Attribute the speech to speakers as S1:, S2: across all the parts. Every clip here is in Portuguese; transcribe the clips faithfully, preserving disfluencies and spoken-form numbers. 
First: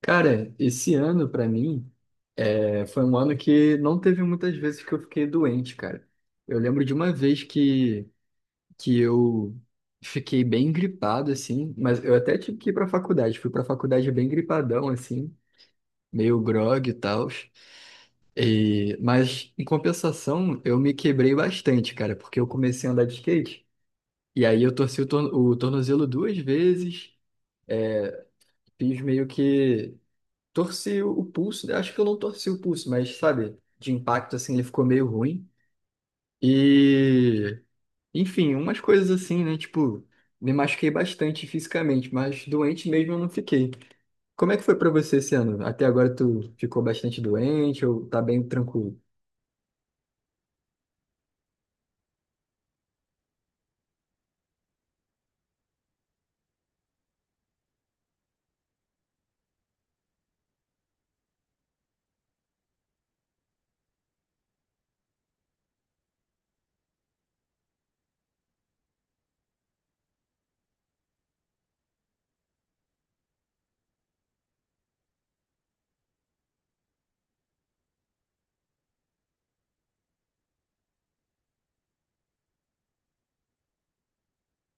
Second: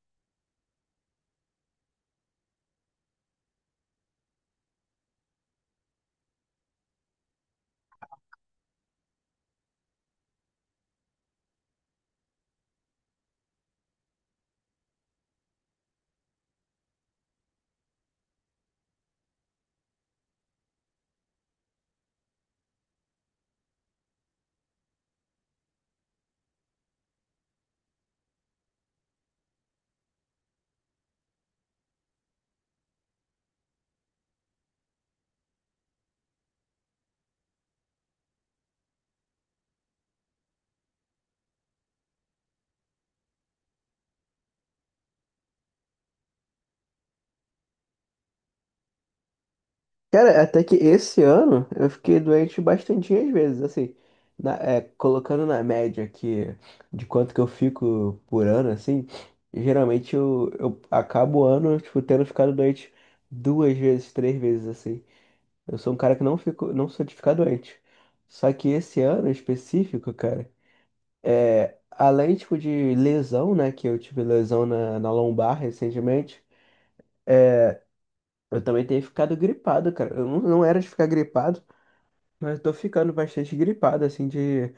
S1: Cara, esse ano pra mim é, foi um ano que não teve muitas vezes que eu fiquei doente, cara. Eu lembro de uma vez que, que eu fiquei bem gripado, assim, mas eu até tive que ir pra faculdade. Fui pra faculdade bem gripadão, assim, meio grogue e tal. E, mas, em compensação, eu me quebrei bastante, cara, porque eu comecei a andar de skate. E aí eu torci o, torno- o tornozelo duas vezes, eh, fiz meio que. Torci o pulso, né? Acho que eu não torci o pulso, mas sabe, de impacto assim, ele ficou meio ruim. E, enfim, umas coisas assim, né? Tipo, me machuquei bastante fisicamente, mas doente mesmo eu não fiquei. Como é que foi pra você esse ano? Até agora tu ficou bastante doente ou tá bem tranquilo?
S2: Cara, até que esse ano eu fiquei doente bastantinhas vezes, assim, na- é, colocando na média que de quanto que eu fico por ano, assim, geralmente eu, eu acabo o ano, tipo, tendo ficado doente duas vezes, três vezes, assim. Eu sou um cara que não fico, não sou de ficar doente. Só que esse ano em específico, cara, é, além, tipo, de lesão, né, que eu tive lesão na, na lombar recentemente, eu também tenho ficado gripado, cara. Eu não, não era de ficar gripado. Mas eu tô ficando bastante gripado, assim, de,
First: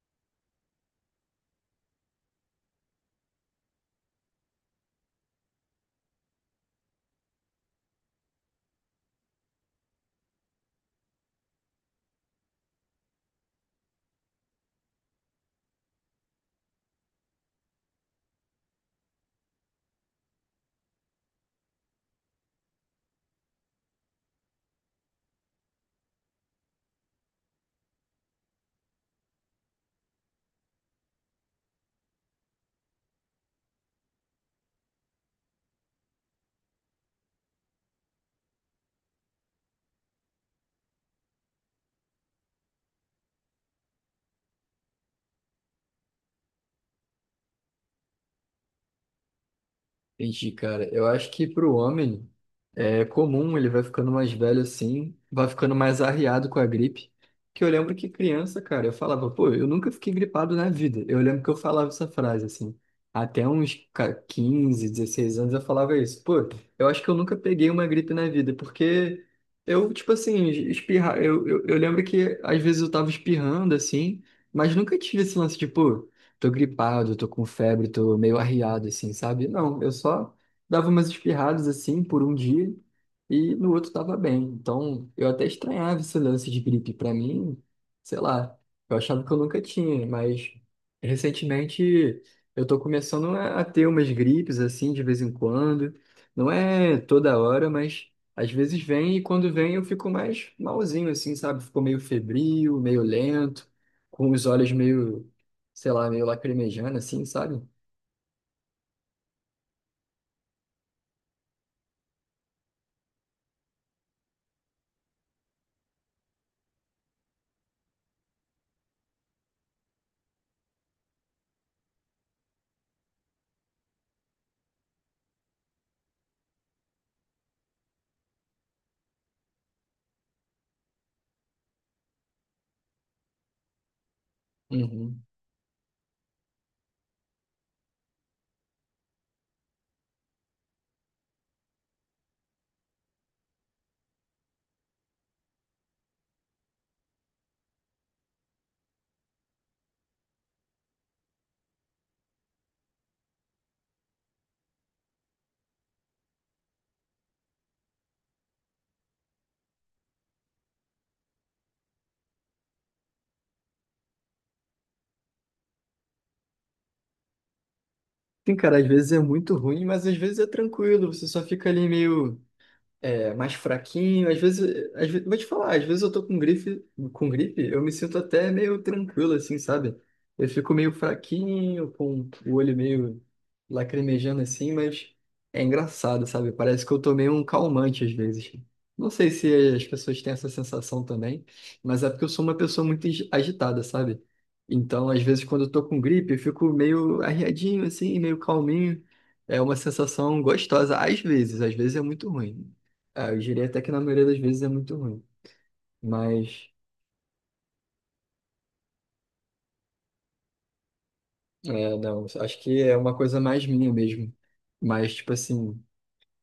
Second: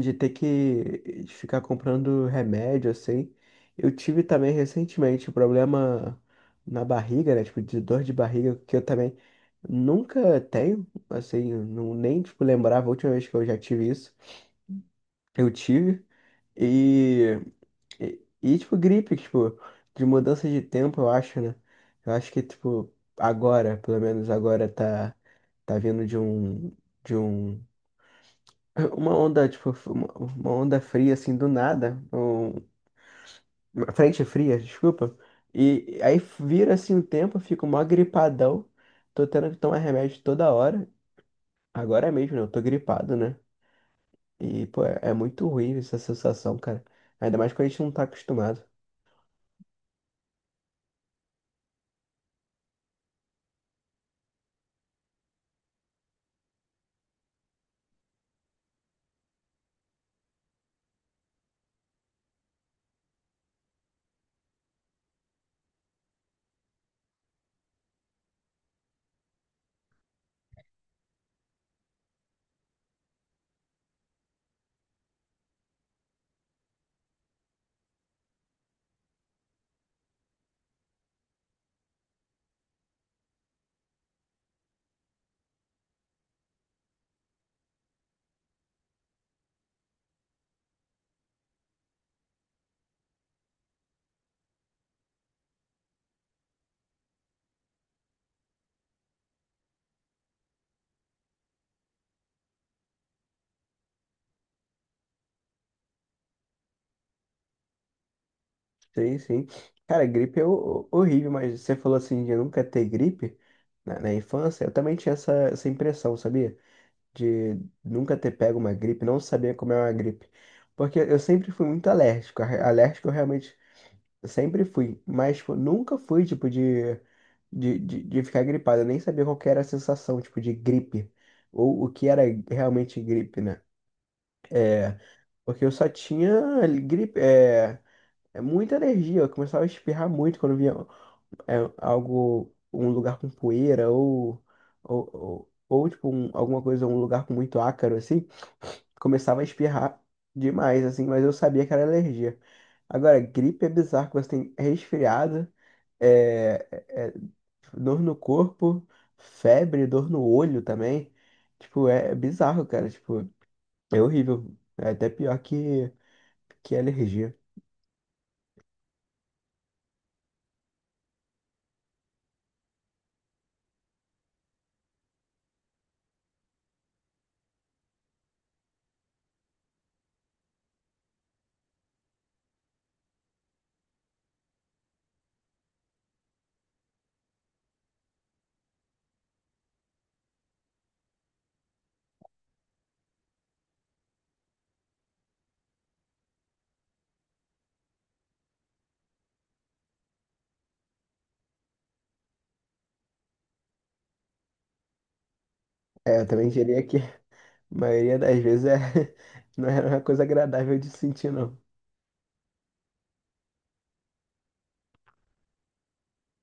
S2: de ter que de ficar comprando remédio, assim. Eu tive também recentemente um problema na barriga, né? Tipo, de dor de barriga, que eu também nunca tenho, assim, não, nem, tipo, lembrava a última vez que eu já tive isso. Eu tive. E, e, e, tipo, gripe, tipo, de mudança de tempo, eu acho, né? Eu acho que, tipo, agora, pelo menos agora, tá, tá vindo de um. De um uma onda, tipo, uma uma onda fria, assim, do nada, um- uma frente fria, desculpa, e aí vira, assim, o tempo, eu fico mó gripadão, tô tendo que tomar remédio toda hora, agora mesmo, né, eu tô gripado, né, e, pô, é, é muito ruim essa sensação, cara, ainda mais quando a gente não tá acostumado.
S1: Entendi, cara. Eu acho que pro homem é comum, ele vai ficando mais velho assim, vai ficando mais arriado com a gripe. Que eu lembro que criança, cara, eu falava, pô, eu nunca fiquei gripado na vida. Eu lembro que eu falava essa frase assim. Até uns ca- quinze, dezesseis anos eu falava isso. Pô, eu acho que eu nunca peguei uma gripe na vida, porque eu, tipo assim, espirrar. Eu, eu, eu lembro que às vezes eu tava espirrando assim, mas nunca tive esse lance de, pô, tô gripado, tô com febre, tô meio arriado, assim, sabe? Não, eu só dava umas espirradas, assim, por um dia e no outro tava bem. Então, eu até estranhava esse lance de gripe pra mim, sei lá, eu achava que eu nunca tinha, mas recentemente eu tô começando a a ter umas gripes, assim, de vez em quando. Não é toda hora, mas às vezes vem e quando vem eu fico mais malzinho, assim, sabe? Ficou meio febril, meio lento, com os olhos meio, sei lá, meio lacrimejando, assim, sabe?
S2: Sim, sim, cara, gripe é ho- horrível, mas você falou, assim, de nunca ter gripe na, na infância, eu também tinha essa, essa impressão, sabia? De nunca ter pego uma gripe, não saber como é uma gripe. Porque eu sempre fui muito alérgico. a- Alérgico eu realmente sempre fui. Mas tipo, nunca fui, tipo, de, de, de, de ficar gripado. Eu nem sabia qual que era a sensação, tipo, de gripe. Ou o que era realmente gripe, né? É,
S1: Uhum.
S2: Porque eu só tinha gripe, é, é muita alergia. Eu começava a espirrar muito quando via é, algo, um lugar com poeira ou, ou, ou, ou, tipo, um- alguma coisa, um lugar com muito ácaro, assim. Começava a espirrar demais, assim, mas eu sabia que era alergia. Agora, gripe é bizarro, que você tem resfriado, é, é- é dor no corpo, febre, dor no olho também. Tipo, é, é bizarro, cara. Tipo, é horrível. É até pior que, que alergia.
S1: Sim, cara, às vezes é muito ruim, mas às vezes é tranquilo, você só fica ali meio. É, mais fraquinho. Às vezes, às vezes, vou te falar, às vezes eu tô com grife, com gripe, eu me sinto até meio tranquilo, assim, sabe? Eu fico meio fraquinho, com o olho meio lacrimejando assim, mas é engraçado, sabe? Parece que eu tomei um calmante às vezes. Não sei se as pessoas têm essa sensação também, mas é porque eu sou uma pessoa muito agi- agitada, sabe? Então, às vezes, quando eu tô com gripe, eu fico meio arriadinho, assim, meio calminho. É uma sensação gostosa, às vezes, às vezes é muito ruim. Ah, eu diria até que na maioria das vezes é muito ruim.
S2: É, eu também
S1: Mas,
S2: diria que a maioria das vezes é, não era uma coisa agradável de sentir, não.
S1: é, não, acho que é uma coisa mais minha mesmo. Mas, tipo assim,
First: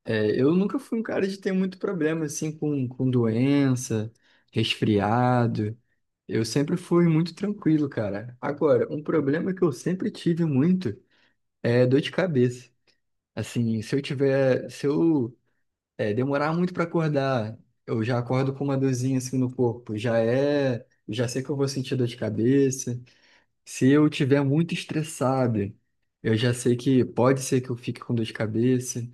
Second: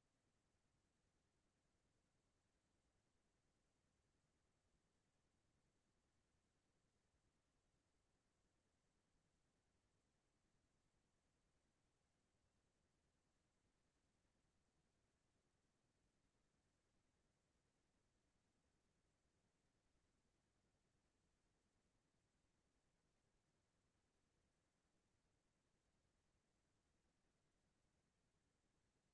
S1: é, eu nunca fui um cara de ter muito problema, assim, com, com doença, resfriado. Eu sempre fui muito tranquilo, cara. Agora, um problema que eu sempre tive muito é dor de cabeça. Assim, se eu tiver, se eu, é, demorar muito pra acordar, eu já acordo com uma dorzinha, assim, no corpo. Já é, já sei que eu vou sentir dor de cabeça. Se eu tiver muito estressado, eu já sei que pode ser que eu fique com dor de cabeça.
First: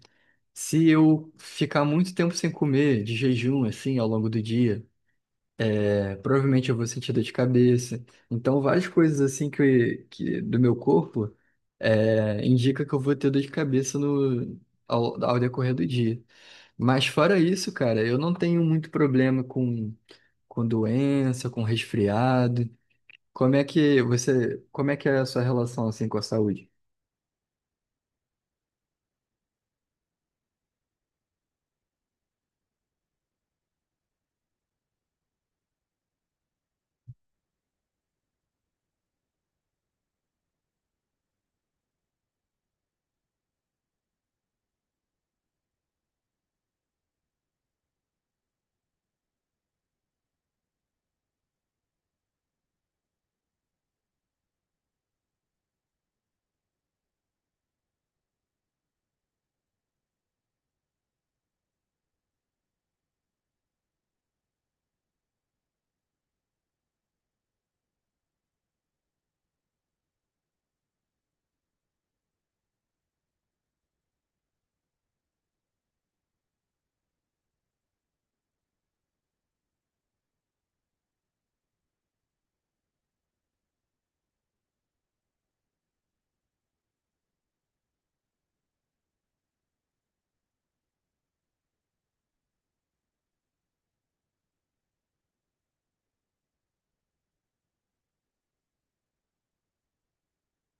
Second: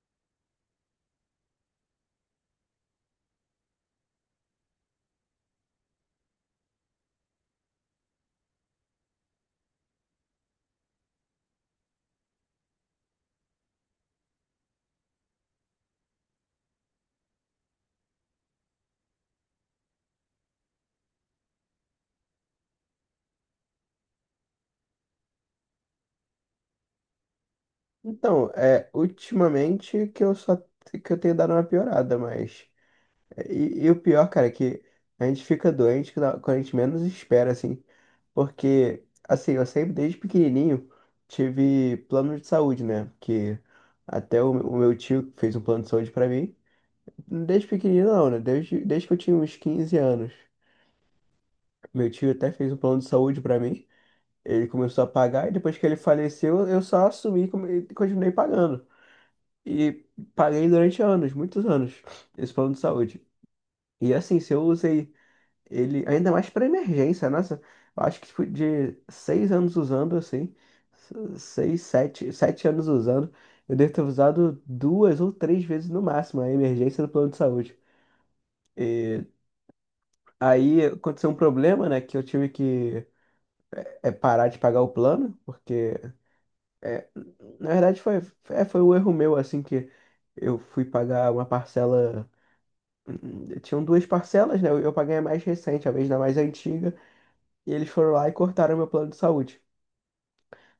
S1: Se eu ficar muito tempo sem comer, de jejum, assim, ao longo do dia, é, provavelmente eu vou sentir dor de cabeça. Então, várias coisas, assim, que, que do meu corpo, é, indica que eu vou ter dor de cabeça no, ao, ao decorrer do dia. Mas fora isso, cara, eu não tenho muito problema com, com doença, com resfriado. Como é que você, como é que é a sua relação assim com a saúde?
S2: Então, é, ultimamente que eu só que eu tenho dado uma piorada, mas. E, e o pior, cara, é que a gente fica doente quando quando a gente menos espera, assim. Porque, assim, eu sempre, desde pequenininho, tive plano de saúde, né? Que até o, o meu tio fez um plano de saúde pra mim. Desde pequenininho, não, né? Desde, desde que eu tinha uns quinze anos. Meu tio até fez um plano de saúde pra mim. Ele começou a pagar e depois que ele faleceu, eu só assumi e come- e continuei pagando. E paguei durante anos, muitos anos, esse plano de saúde. E assim, se eu usei ele, ainda mais para emergência, nossa, eu acho que tipo, de seis anos usando assim, se- seis, sete, sete anos usando, eu devo ter usado duas ou três vezes no máximo a emergência do plano de saúde. E aí aconteceu um problema, né, que eu tive que é, parar de pagar o plano, porque é, na verdade foi, é, foi um erro meu, assim, que eu fui pagar uma parcela, hum, tinham duas parcelas, né, eu eu paguei a mais recente, a vez da mais antiga, e eles foram lá e cortaram meu plano de saúde.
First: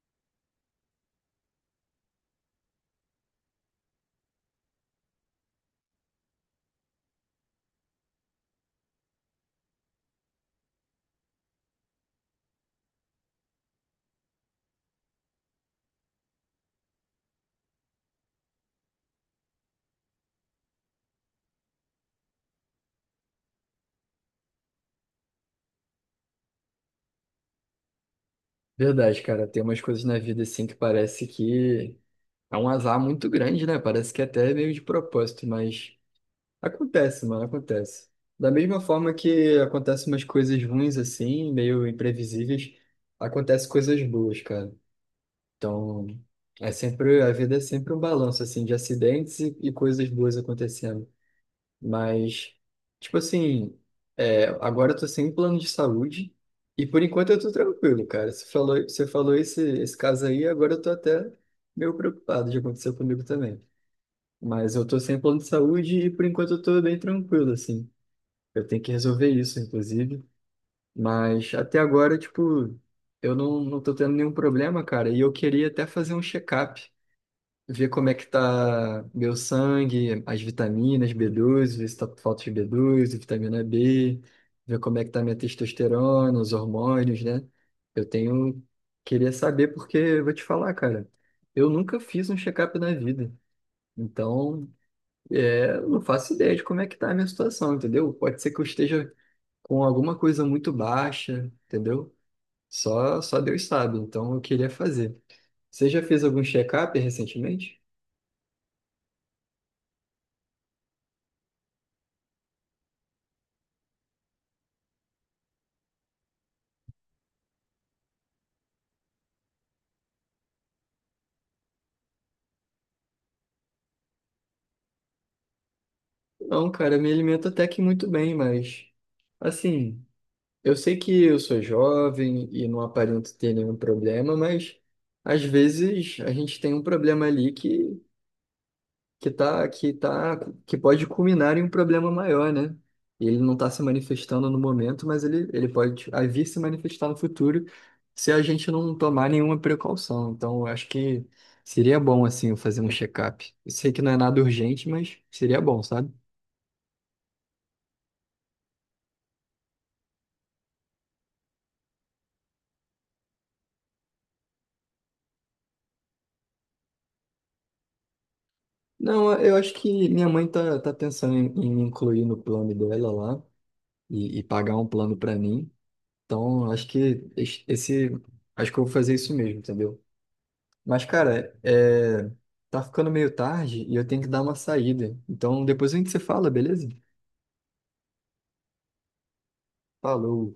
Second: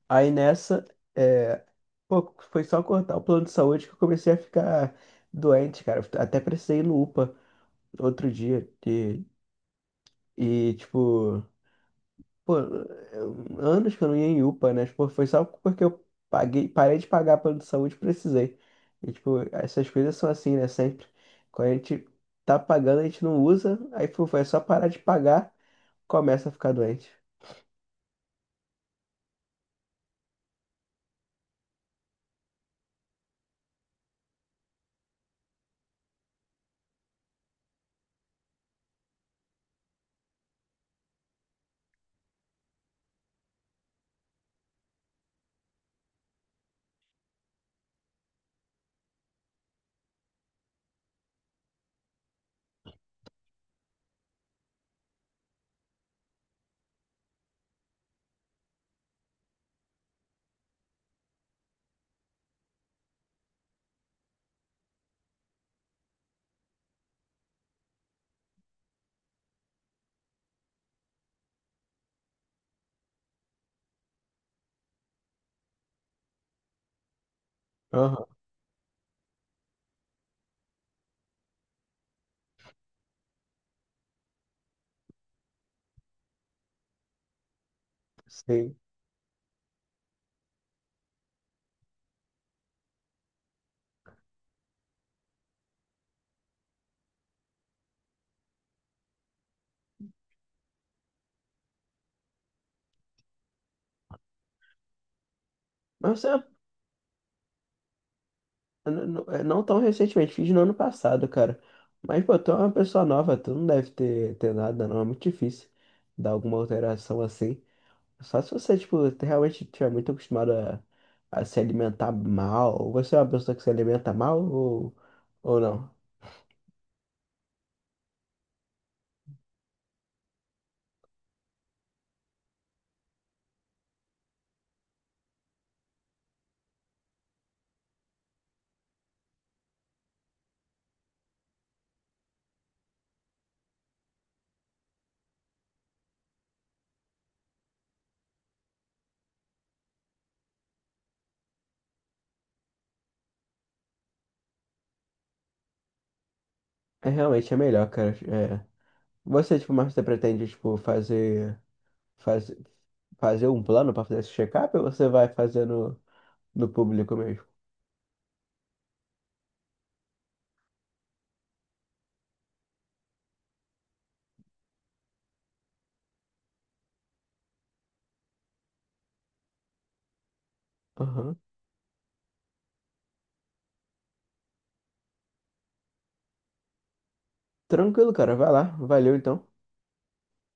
S2: Aí nessa, é, pô, foi só cortar o plano de saúde que eu comecei a ficar doente, cara. Até precisei ir no UPA outro dia. E, e tipo, pô, eu- anos que eu não ia em UPA, né? Tipo, foi só porque eu paguei, parei de pagar plano de saúde e precisei. E, tipo, essas coisas são assim, né? Sempre. Quando a gente tá pagando, a gente não usa. Aí, pô, foi só parar de pagar, começa a ficar doente.
S1: Verdade, cara, tem umas coisas na vida assim que parece que é um azar muito grande, né? Parece que até é meio de propósito, mas acontece, mano, acontece. Da mesma forma que acontecem umas coisas ruins assim, meio imprevisíveis, acontecem coisas boas, cara. Então, é sempre, a vida é sempre um balanço assim de acidentes e, e coisas boas acontecendo. Mas, tipo assim, é, agora eu tô sem plano de saúde e por enquanto eu tô tranquilo, cara. Você falou, você falou esse, esse caso aí, agora eu tô até meio preocupado de acontecer comigo também. Mas eu tô sem plano de saúde e por enquanto eu tô bem tranquilo, assim. Eu tenho que resolver isso, inclusive. Mas até agora, tipo, eu não, não tô tendo nenhum problema, cara. E eu queria até fazer um check-up, ver como é que
S2: Aham,
S1: tá meu sangue, as vitaminas B doze, ver se tá com falta de B doze, vitamina B, ver como é que tá minha testosterona, os hormônios, né? Eu tenho,
S2: sim.
S1: queria saber porque eu vou te falar, cara, eu nunca fiz um check-up na vida. Então, é, eu não faço ideia de como é que tá a minha situação, entendeu? Pode ser que eu esteja com alguma coisa muito baixa, entendeu? Só, só Deus sabe, então eu queria fazer. Você já
S2: Mas
S1: fez
S2: você
S1: algum
S2: é
S1: check-up recentemente?
S2: N- n- é, não tão recentemente, fiz no ano passado, cara. Mas, pô, tu é uma pessoa nova, tu não deve ter, ter nada, não. É muito difícil dar alguma alteração assim. Só se você, tipo, te- realmente estiver muito acostumado a, a se alimentar mal. Ou você é uma pessoa que se alimenta mal ou, ou não?
S1: Não, cara, me alimento até que muito bem, mas assim, eu sei que eu sou jovem e não aparento ter nenhum problema, mas às vezes a gente tem um problema ali que que tá que tá que pode culminar em um problema maior, né? E ele não está se manifestando no momento, mas ele ele pode a vir se manifestar no futuro se a gente não tomar nenhuma precaução. Então, eu acho que seria bom assim eu fazer um check-up. Eu sei que não é nada urgente, mas seria bom, sabe?
S2: É realmente é melhor, cara. É. Você, tipo, mas você pretende, tipo, fazer, fazer, fazer um plano pra fazer esse check-up ou você vai fazer no, no público mesmo?
S1: Não, eu acho que minha mãe tá, tá pensando em, em me incluir no plano dela lá e, e pagar um plano pra mim. Então, acho que es- esse, acho que eu vou fazer isso mesmo, entendeu? Mas,
S2: Aham.
S1: cara, é, tá ficando meio tarde e eu tenho que dar uma saída. Então, depois a gente se fala, beleza?
S2: Tranquilo, cara. Vai lá. Valeu, então.
S1: Falou.